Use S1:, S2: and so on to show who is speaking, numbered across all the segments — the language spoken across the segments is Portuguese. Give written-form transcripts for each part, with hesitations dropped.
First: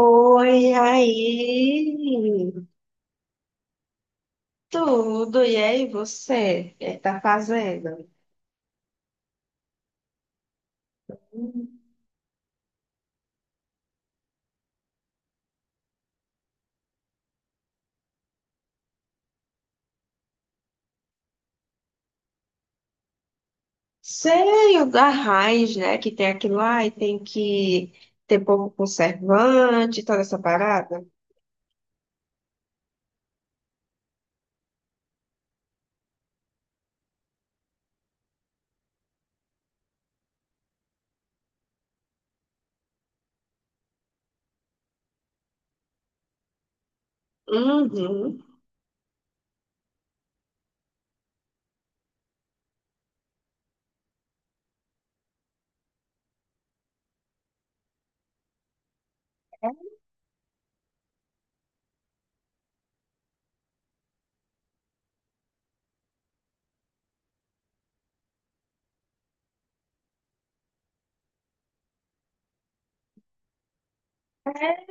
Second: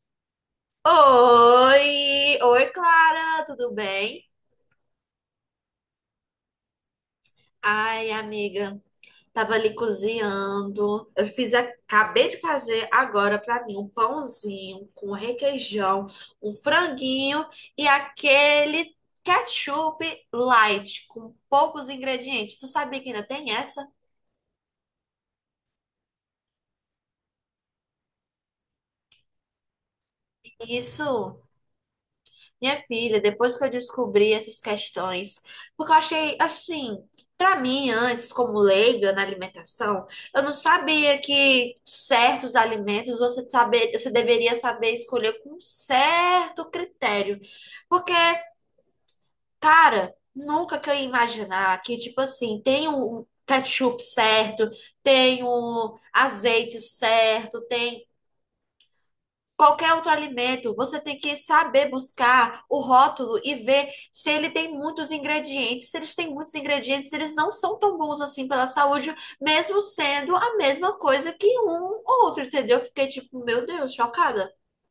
S1: Oi,
S2: Oi!
S1: aí,
S2: Oi, Clara, tudo bem?
S1: tudo, e aí você, o que tá fazendo?
S2: Ai, amiga, tava ali cozinhando. Acabei de fazer agora pra mim um pãozinho com requeijão, um franguinho e aquele ketchup light com poucos ingredientes. Tu sabia que ainda tem essa?
S1: Sei, o da raiz, né, que tem aquilo lá e tem que ter pouco conservante, toda essa parada.
S2: Isso. Minha filha, depois que eu descobri essas questões, porque eu achei assim, pra mim antes, como leiga na alimentação, eu não sabia que certos alimentos você deveria saber escolher com um certo critério. Porque,
S1: Uhum.
S2: cara, nunca que eu ia imaginar que tipo assim, tem o ketchup certo, tem o azeite certo, tem qualquer outro alimento, você tem que saber buscar o rótulo e ver se ele tem muitos ingredientes. Se eles têm muitos ingredientes, eles não são tão bons assim pela saúde, mesmo sendo a mesma coisa que um ou outro, entendeu? Eu fiquei tipo, meu Deus, chocada.
S1: É,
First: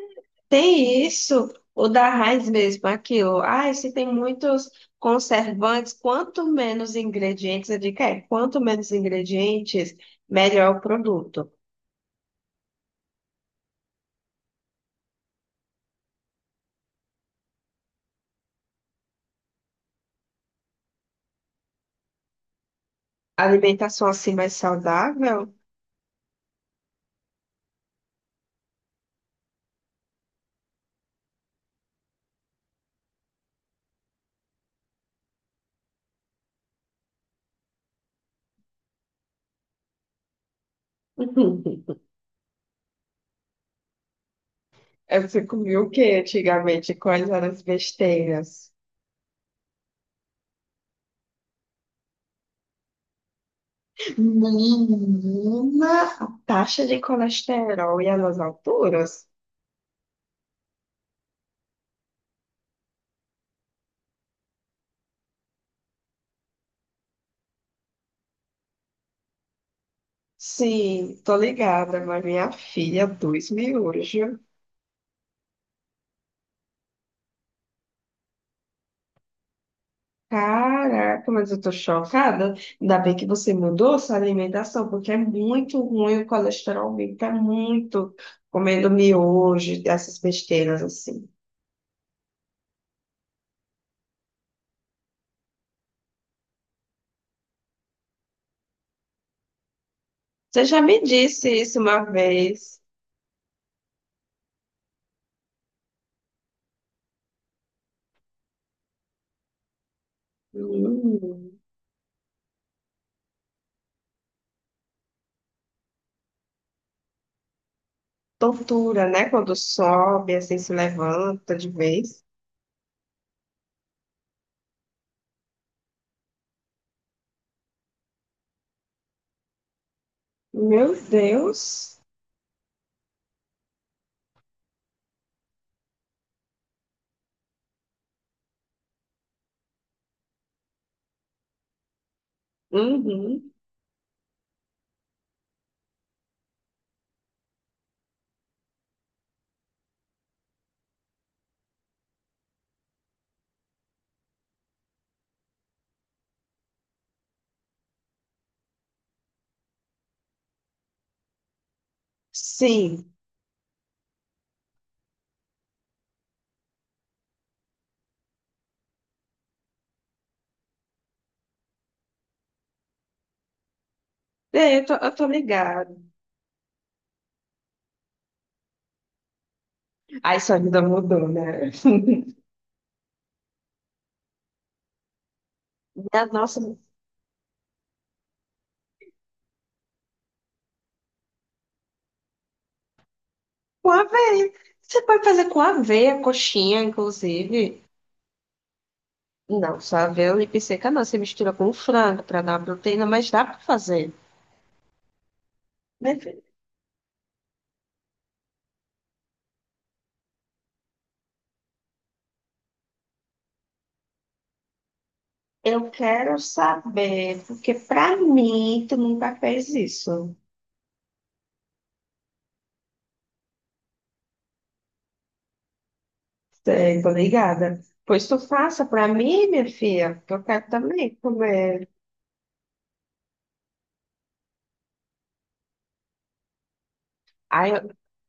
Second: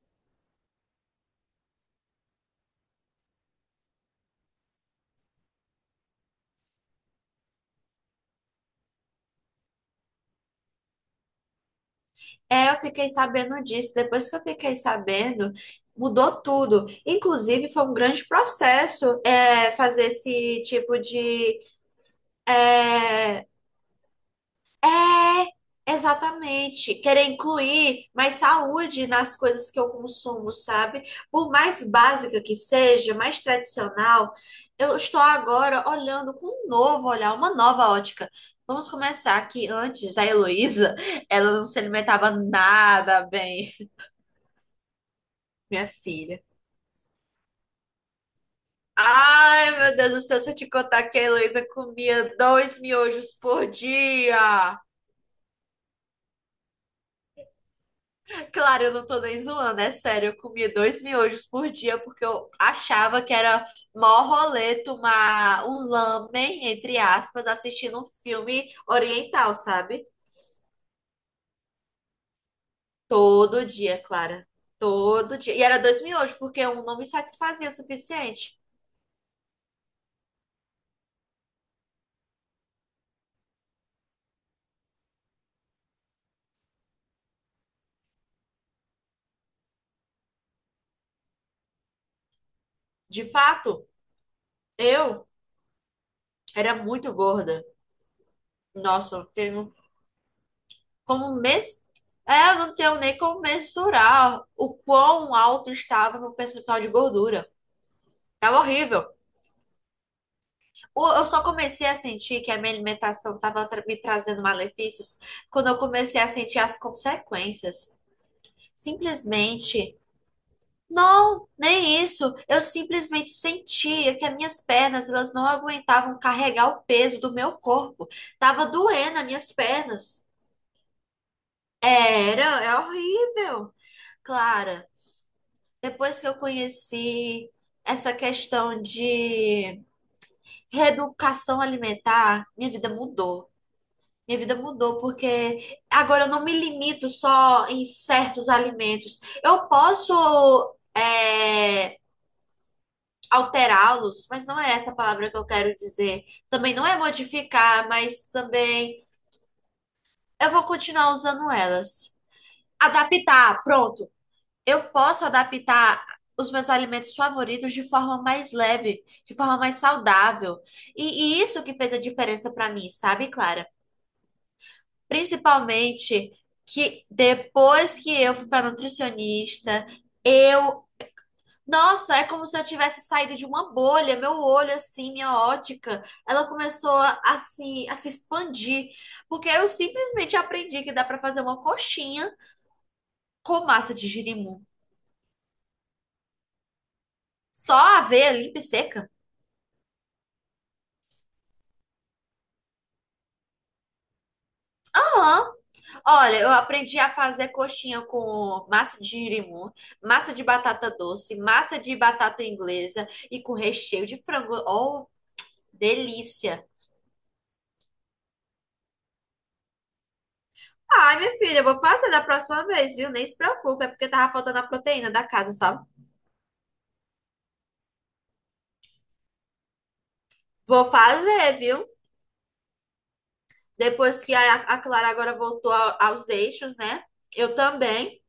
S1: tem isso, o da raiz mesmo, aquilo. Ah, se tem muitos conservantes, quanto menos ingredientes, eu digo, é, quanto menos ingredientes, melhor o produto.
S2: É, eu fiquei sabendo disso. Depois que eu fiquei sabendo, mudou tudo. Inclusive, foi um grande processo, fazer esse tipo de, é,
S1: Alimentação assim mais saudável?
S2: é, exatamente. Querer incluir mais saúde nas coisas que eu consumo, sabe? Por mais básica que seja, mais tradicional, eu estou agora olhando com um novo olhar, uma nova ótica. Vamos começar que antes a Heloísa, ela não se alimentava nada bem,
S1: É, você comia
S2: minha
S1: o que
S2: filha.
S1: antigamente? Quais eram as besteiras?
S2: Ai, meu Deus do céu, se eu te contar que a Heloísa comia dois miojos por dia.
S1: Menina, a taxa de colesterol e as
S2: Claro, eu não
S1: alturas?
S2: tô nem zoando, é sério. Eu comia dois miojos por dia porque eu achava que era mó rolê tomar um lamen, entre aspas, assistindo um filme oriental, sabe?
S1: Sim, tô ligada, mas minha filha, dois
S2: Todo dia,
S1: miúdos.
S2: Clara. Todo dia. E era dois miojos porque um não me satisfazia o suficiente.
S1: Caraca, mas eu tô chocada. Ainda bem que você mudou sua alimentação, porque é muito ruim o colesterol, aumenta muito comendo miojo, essas besteiras assim.
S2: De fato, eu era muito gorda. Nossa, eu tenho
S1: Você já me
S2: como
S1: disse isso
S2: mês.
S1: uma
S2: É, eu não
S1: vez.
S2: tenho nem como mensurar o quão alto estava meu percentual de gordura. Tava horrível. Eu só
S1: Hum.
S2: comecei a sentir que a minha alimentação estava me trazendo malefícios quando eu comecei a sentir as consequências.
S1: Tortura, né? Quando
S2: Simplesmente,
S1: sobe, assim, se
S2: não,
S1: levanta de
S2: nem
S1: vez.
S2: isso. Eu simplesmente sentia que as minhas pernas, elas não aguentavam carregar o peso do meu corpo. Tava doendo as minhas pernas.
S1: Meu Deus.
S2: Era, é horrível. Clara, depois que eu conheci essa questão de reeducação alimentar, minha vida mudou.
S1: Uhum.
S2: Minha vida mudou porque agora eu não me limito só em certos alimentos. Eu posso é, alterá-los, mas não é essa a palavra que eu quero dizer. Também não é modificar, mas também eu vou continuar usando elas.
S1: Sim.
S2: Adaptar, pronto. Eu posso adaptar os meus alimentos favoritos de forma mais leve, de forma mais saudável. E isso que fez a diferença para mim, sabe, Clara?
S1: É, eu tô ligada.
S2: Principalmente que depois que eu fui para nutricionista,
S1: Aí sua vida
S2: eu.
S1: mudou, né?
S2: Nossa, é como se eu tivesse saído de uma bolha. Meu olho, assim, minha ótica,
S1: Minha
S2: ela
S1: nossa,
S2: começou a se expandir. Porque eu simplesmente aprendi que dá para fazer uma coxinha com
S1: com
S2: massa de
S1: aveia.
S2: girimum.
S1: Você pode fazer com aveia, coxinha,
S2: Só
S1: inclusive.
S2: aveia limpa e seca.
S1: Não, só aveia e seca não. Você mistura com frango para dar uma proteína, mas dá para fazer.
S2: Aham.
S1: Meu
S2: Olha, eu aprendi a fazer coxinha com massa de girimum, massa de batata doce, massa de batata inglesa e com recheio de frango. Oh,
S1: Eu quero
S2: delícia.
S1: saber, porque para mim tu nunca fez isso.
S2: Ai, minha filha, eu vou fazer da próxima vez, viu? Nem se preocupe, é porque tava faltando a proteína da casa, sabe?
S1: Sei, tô ligada. Pois tu faça pra mim, minha filha, que eu quero
S2: Vou
S1: também
S2: fazer, viu?
S1: comer.
S2: Depois que a Clara agora aos eixos, né? Eu
S1: Aí eu
S2: também.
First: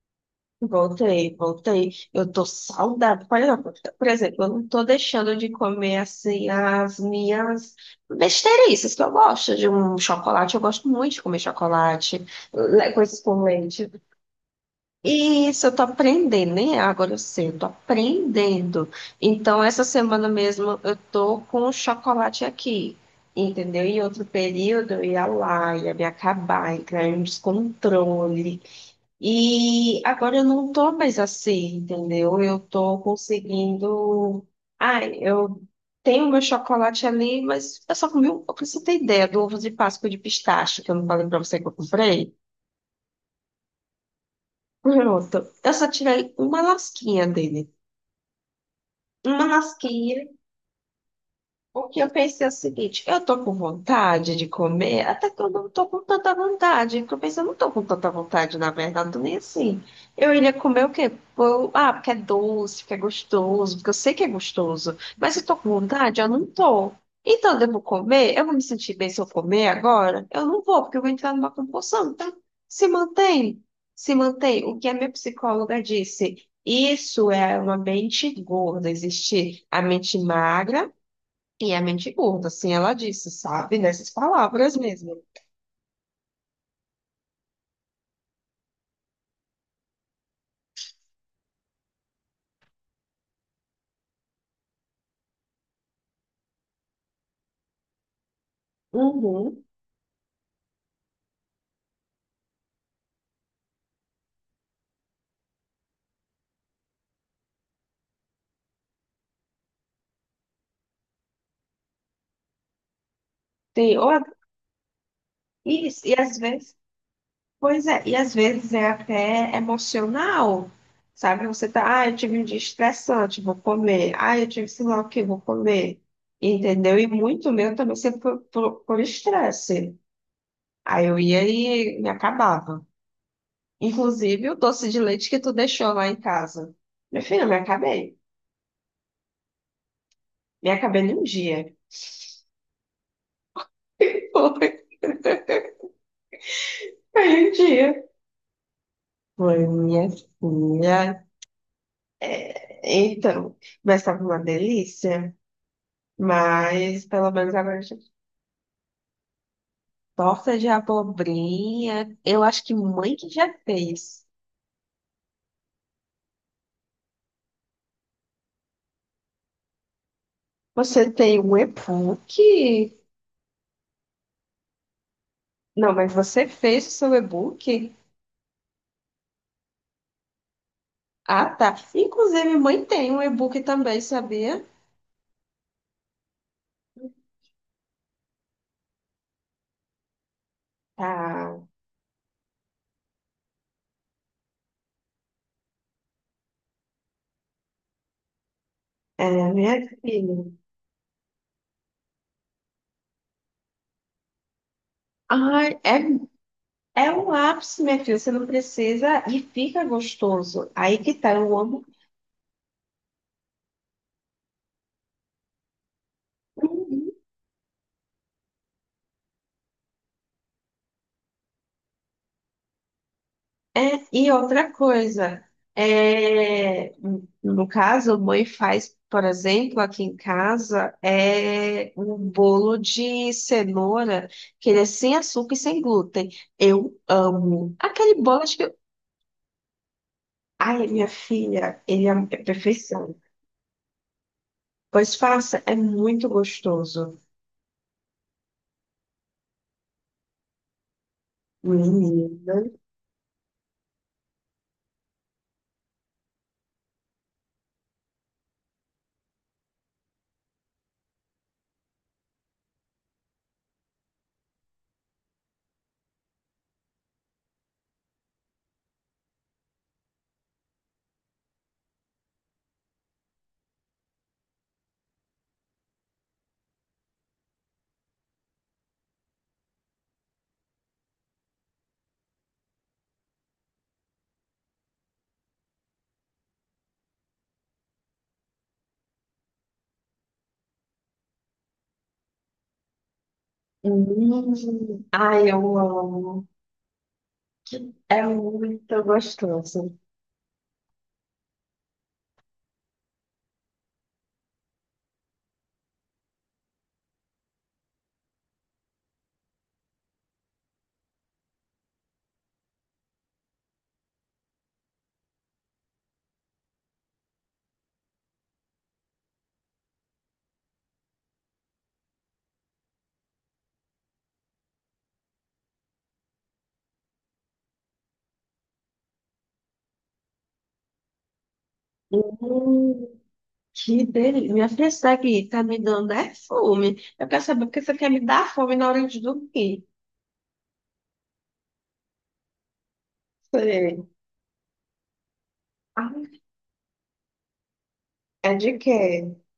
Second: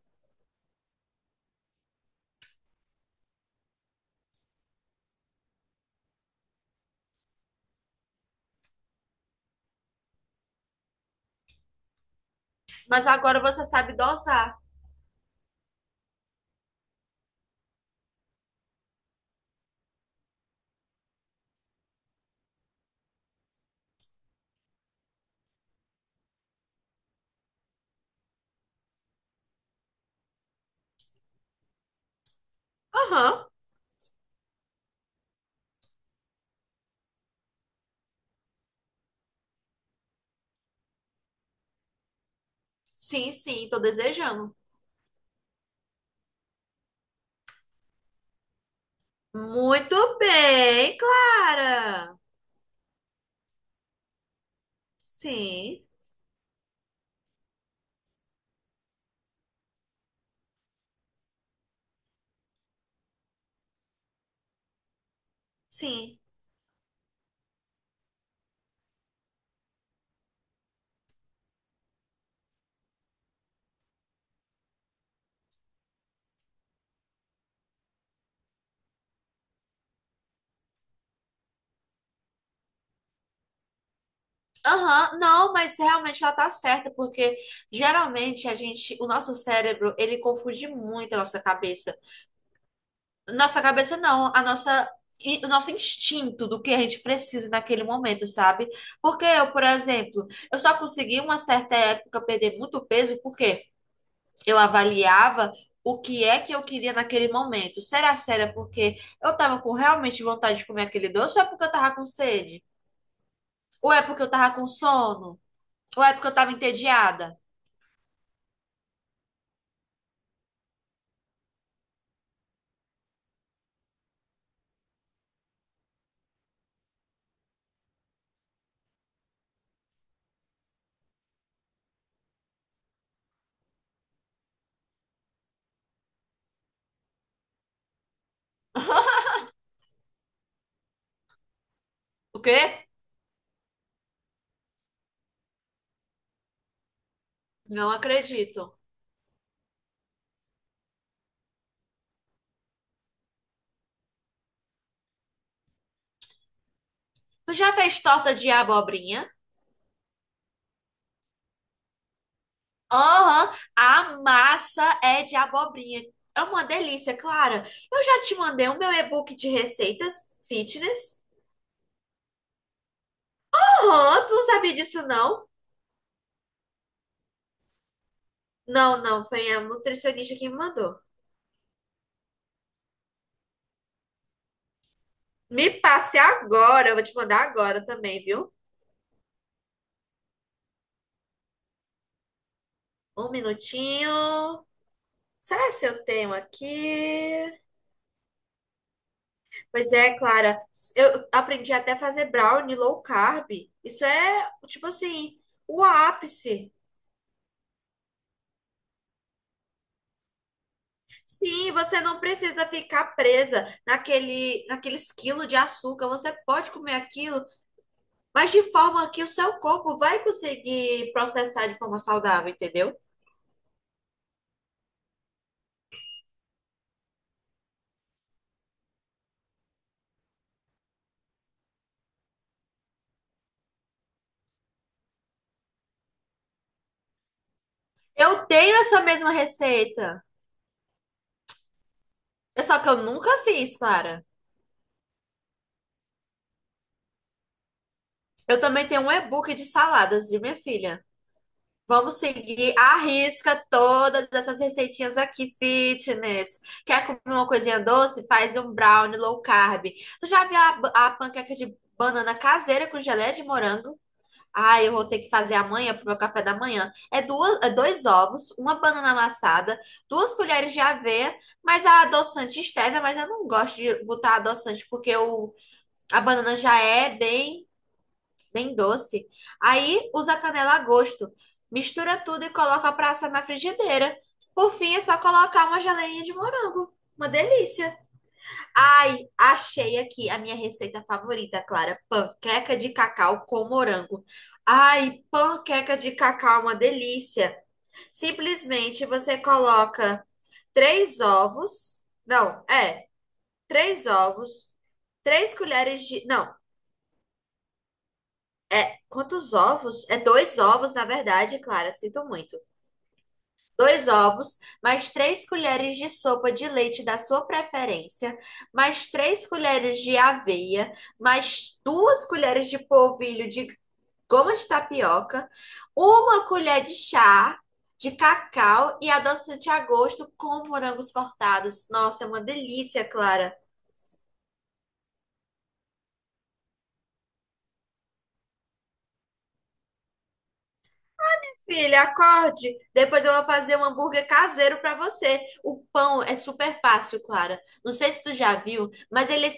S1: voltei, voltei. Eu tô saudável. Por exemplo, eu não tô deixando de comer assim as minhas besteirices que eu gosto de um chocolate. Eu gosto muito de comer chocolate,
S2: Mas
S1: coisas
S2: agora
S1: com
S2: você
S1: leite.
S2: sabe dosar.
S1: Isso, eu tô aprendendo, nem é agora eu sei, eu tô aprendendo. Então, essa semana mesmo eu tô com o chocolate aqui, entendeu? Em outro período eu ia lá, ia me acabar, entrar em descontrole. E agora eu não tô mais assim, entendeu? Eu tô
S2: Aham.
S1: conseguindo. Ai, eu tenho meu chocolate ali, mas eu só comi um pouco, pra você ter ideia, do ovo de Páscoa de pistache, que eu não falei pra você que eu comprei.
S2: Sim, sim, tô desejando.
S1: Pronto. Eu só tirei uma lasquinha dele. Uma
S2: Muito
S1: lasquinha
S2: bem,
S1: porque eu
S2: Clara.
S1: pensei o seguinte, eu tô com vontade de comer, até que eu não
S2: Sim,
S1: tô com tanta vontade. Porque eu pensei, eu não tô com tanta vontade, na verdade, tô nem assim. Eu iria comer o quê? Ah, porque é doce, porque é gostoso, porque eu sei que é gostoso. Mas se eu tô com
S2: sim.
S1: vontade, eu não tô. Então, eu devo comer? Eu vou me sentir bem se eu comer agora? Eu não vou, porque eu vou entrar numa compulsão, tá? Se mantém, se mantém. O que a minha psicóloga disse, isso é uma mente gorda, existe a mente magra e é mente curta, assim ela disse, sabe? Nessas palavras
S2: Aham,
S1: mesmo.
S2: não, mas realmente ela tá certa, porque geralmente a gente, o nosso cérebro, ele confunde muito a nossa cabeça. Nossa cabeça não, o nosso instinto do que a gente precisa naquele momento, sabe? Porque eu,
S1: Uhum.
S2: por exemplo, eu só consegui uma certa época perder muito peso porque eu avaliava o que é que eu queria naquele momento. Será que era porque eu tava com realmente vontade de comer aquele doce ou é porque eu tava com sede? Ou
S1: Tem,
S2: é
S1: ou,
S2: porque eu tava com sono? Ou
S1: isso,
S2: é
S1: e
S2: porque eu
S1: às
S2: tava
S1: vezes,
S2: entediada?
S1: pois é, e às vezes é até emocional, sabe? Você tá, ah, eu tive um dia estressante, vou comer. Ah, eu tive sei lá o que, vou comer. Entendeu? E muito meu também sempre por estresse. Aí eu ia e me acabava. Inclusive o doce de leite que tu deixou lá em casa. Meu filho, eu me acabei. Me acabei num dia.
S2: O quê?
S1: Foi, foi um
S2: Não
S1: dia.
S2: acredito.
S1: Foi minha filha. Então, mas tava uma delícia. Mas pelo menos
S2: Tu já
S1: agora já.
S2: fez torta de abobrinha?
S1: Torta de abobrinha. Eu acho que mãe que já
S2: Aham, a
S1: fez.
S2: massa é de abobrinha. É uma delícia, Clara. Eu já te mandei o meu e-book de receitas
S1: Você
S2: fitness.
S1: tem um e-book?
S2: Aham, tu não sabia disso, não?
S1: Não, mas você fez o seu e-book?
S2: Não, não, foi a nutricionista que me mandou.
S1: Ah, tá. Inclusive, mãe tem um e-book também, sabia?
S2: Me passe agora, eu vou te mandar agora também, viu?
S1: Tá.
S2: Um minutinho. Será que eu tenho aqui?
S1: É, minha
S2: Pois é,
S1: filha.
S2: Clara, eu aprendi até a fazer brownie low carb. Isso é, tipo assim,
S1: Ai,
S2: o
S1: é,
S2: ápice.
S1: é um ápice, minha filha. Você não precisa e fica gostoso. Aí que tá, eu
S2: Sim,
S1: amo.
S2: você não precisa ficar presa naqueles quilos de açúcar. Você pode comer aquilo, mas de forma que o seu corpo vai conseguir processar de forma saudável, entendeu?
S1: É, e outra coisa, é, no caso, a mãe faz, por exemplo, aqui em casa, é um bolo de cenoura, que ele é sem açúcar e sem glúten. Eu amo. Aquele bolo,
S2: Eu
S1: acho que.
S2: tenho essa mesma receita.
S1: Ai, minha filha, ele é
S2: É só que eu
S1: perfeição.
S2: nunca fiz, Clara.
S1: Pois faça, é muito gostoso.
S2: Eu também tenho um e-book de saladas de minha filha. Vamos
S1: Menina.
S2: seguir à risca todas essas receitinhas aqui, fitness. Quer comer uma coisinha doce? Faz um brownie low carb. Tu já viu a panqueca de banana caseira com geleia de morango? Ah, eu vou ter que fazer amanhã pro meu café da manhã. É, é dois ovos, uma banana amassada, duas colheres de aveia, mas a adoçante stevia, mas eu não gosto de botar adoçante porque a banana já é bem doce. Aí usa canela a gosto. Mistura tudo e coloca pra assar na frigideira. Por fim, é só colocar uma geleinha de morango. Uma delícia. Ai, achei aqui a minha receita favorita, Clara. Panqueca de cacau com morango.
S1: Hum.
S2: Ai,
S1: Ai, eu
S2: panqueca de
S1: amo.
S2: cacau, é uma delícia.
S1: É muito
S2: Simplesmente você
S1: gostoso.
S2: coloca três ovos. Não, é, três ovos, três colheres de. Não, É, quantos ovos? é dois ovos, na verdade, Clara, sinto muito. Dois ovos, mais três colheres de sopa de leite da sua preferência, mais três colheres de aveia, mais duas colheres de polvilho de goma de tapioca, uma colher de chá de cacau e adoçante a gosto com morangos cortados. Nossa, é uma delícia,
S1: Hum.
S2: Clara.
S1: Que delícia. Minha filha, isso daqui tá me dando é fome. Eu quero saber porque você quer me dar fome na hora de dormir.
S2: Filha, acorde. Depois eu vou fazer um
S1: Sei.
S2: hambúrguer caseiro para você. O
S1: Ah,
S2: pão é super fácil, Clara. Não sei se tu
S1: é
S2: já
S1: de
S2: viu, mas
S1: quê?
S2: ele é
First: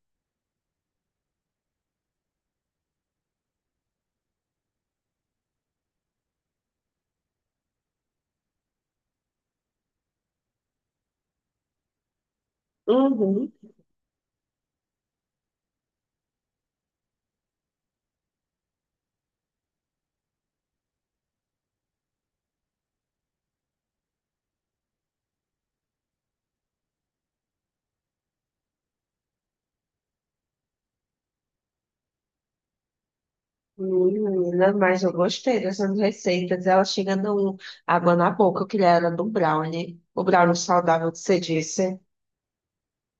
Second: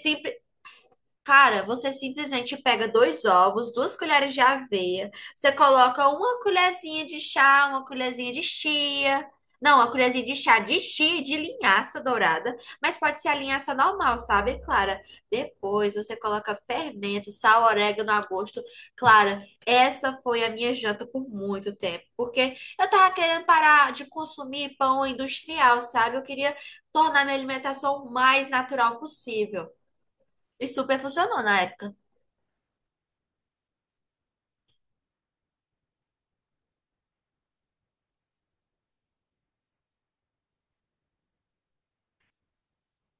S2: cara, você simplesmente pega dois ovos, duas colheres de aveia, você coloca uma colherzinha de chá, uma colherzinha de chia. Não, uma colherzinha de chá de chia, e de linhaça dourada, mas pode ser a
S1: Uhum.
S2: linhaça normal, sabe, Clara? Depois você coloca fermento, sal, orégano a gosto. Clara, essa foi a minha janta por muito tempo, porque eu tava querendo parar de consumir pão industrial, sabe? Eu queria tornar minha alimentação o mais natural possível. E super funcionou na época.
S1: Menina, mas eu gostei dessas receitas. Ela chega dando água na boca. Eu queria era do brownie. O brownie saudável que você disse.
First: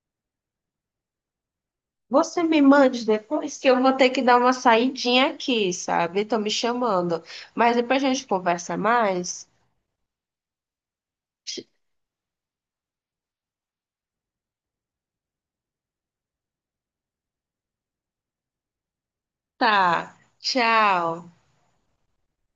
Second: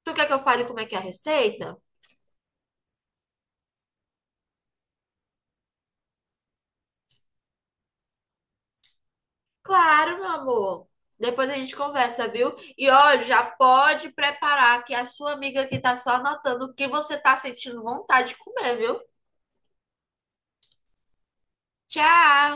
S2: Tu quer que eu fale como é que é a receita?
S1: Você me mande depois que eu vou ter que dar uma saidinha aqui, sabe? Estão me chamando. Mas depois a gente conversa mais.
S2: Claro, meu amor. Depois a gente conversa, viu? E ó, já pode preparar que a sua amiga aqui tá só anotando o que você tá sentindo vontade de comer, viu?
S1: Tá. Tchau.
S2: Tchau!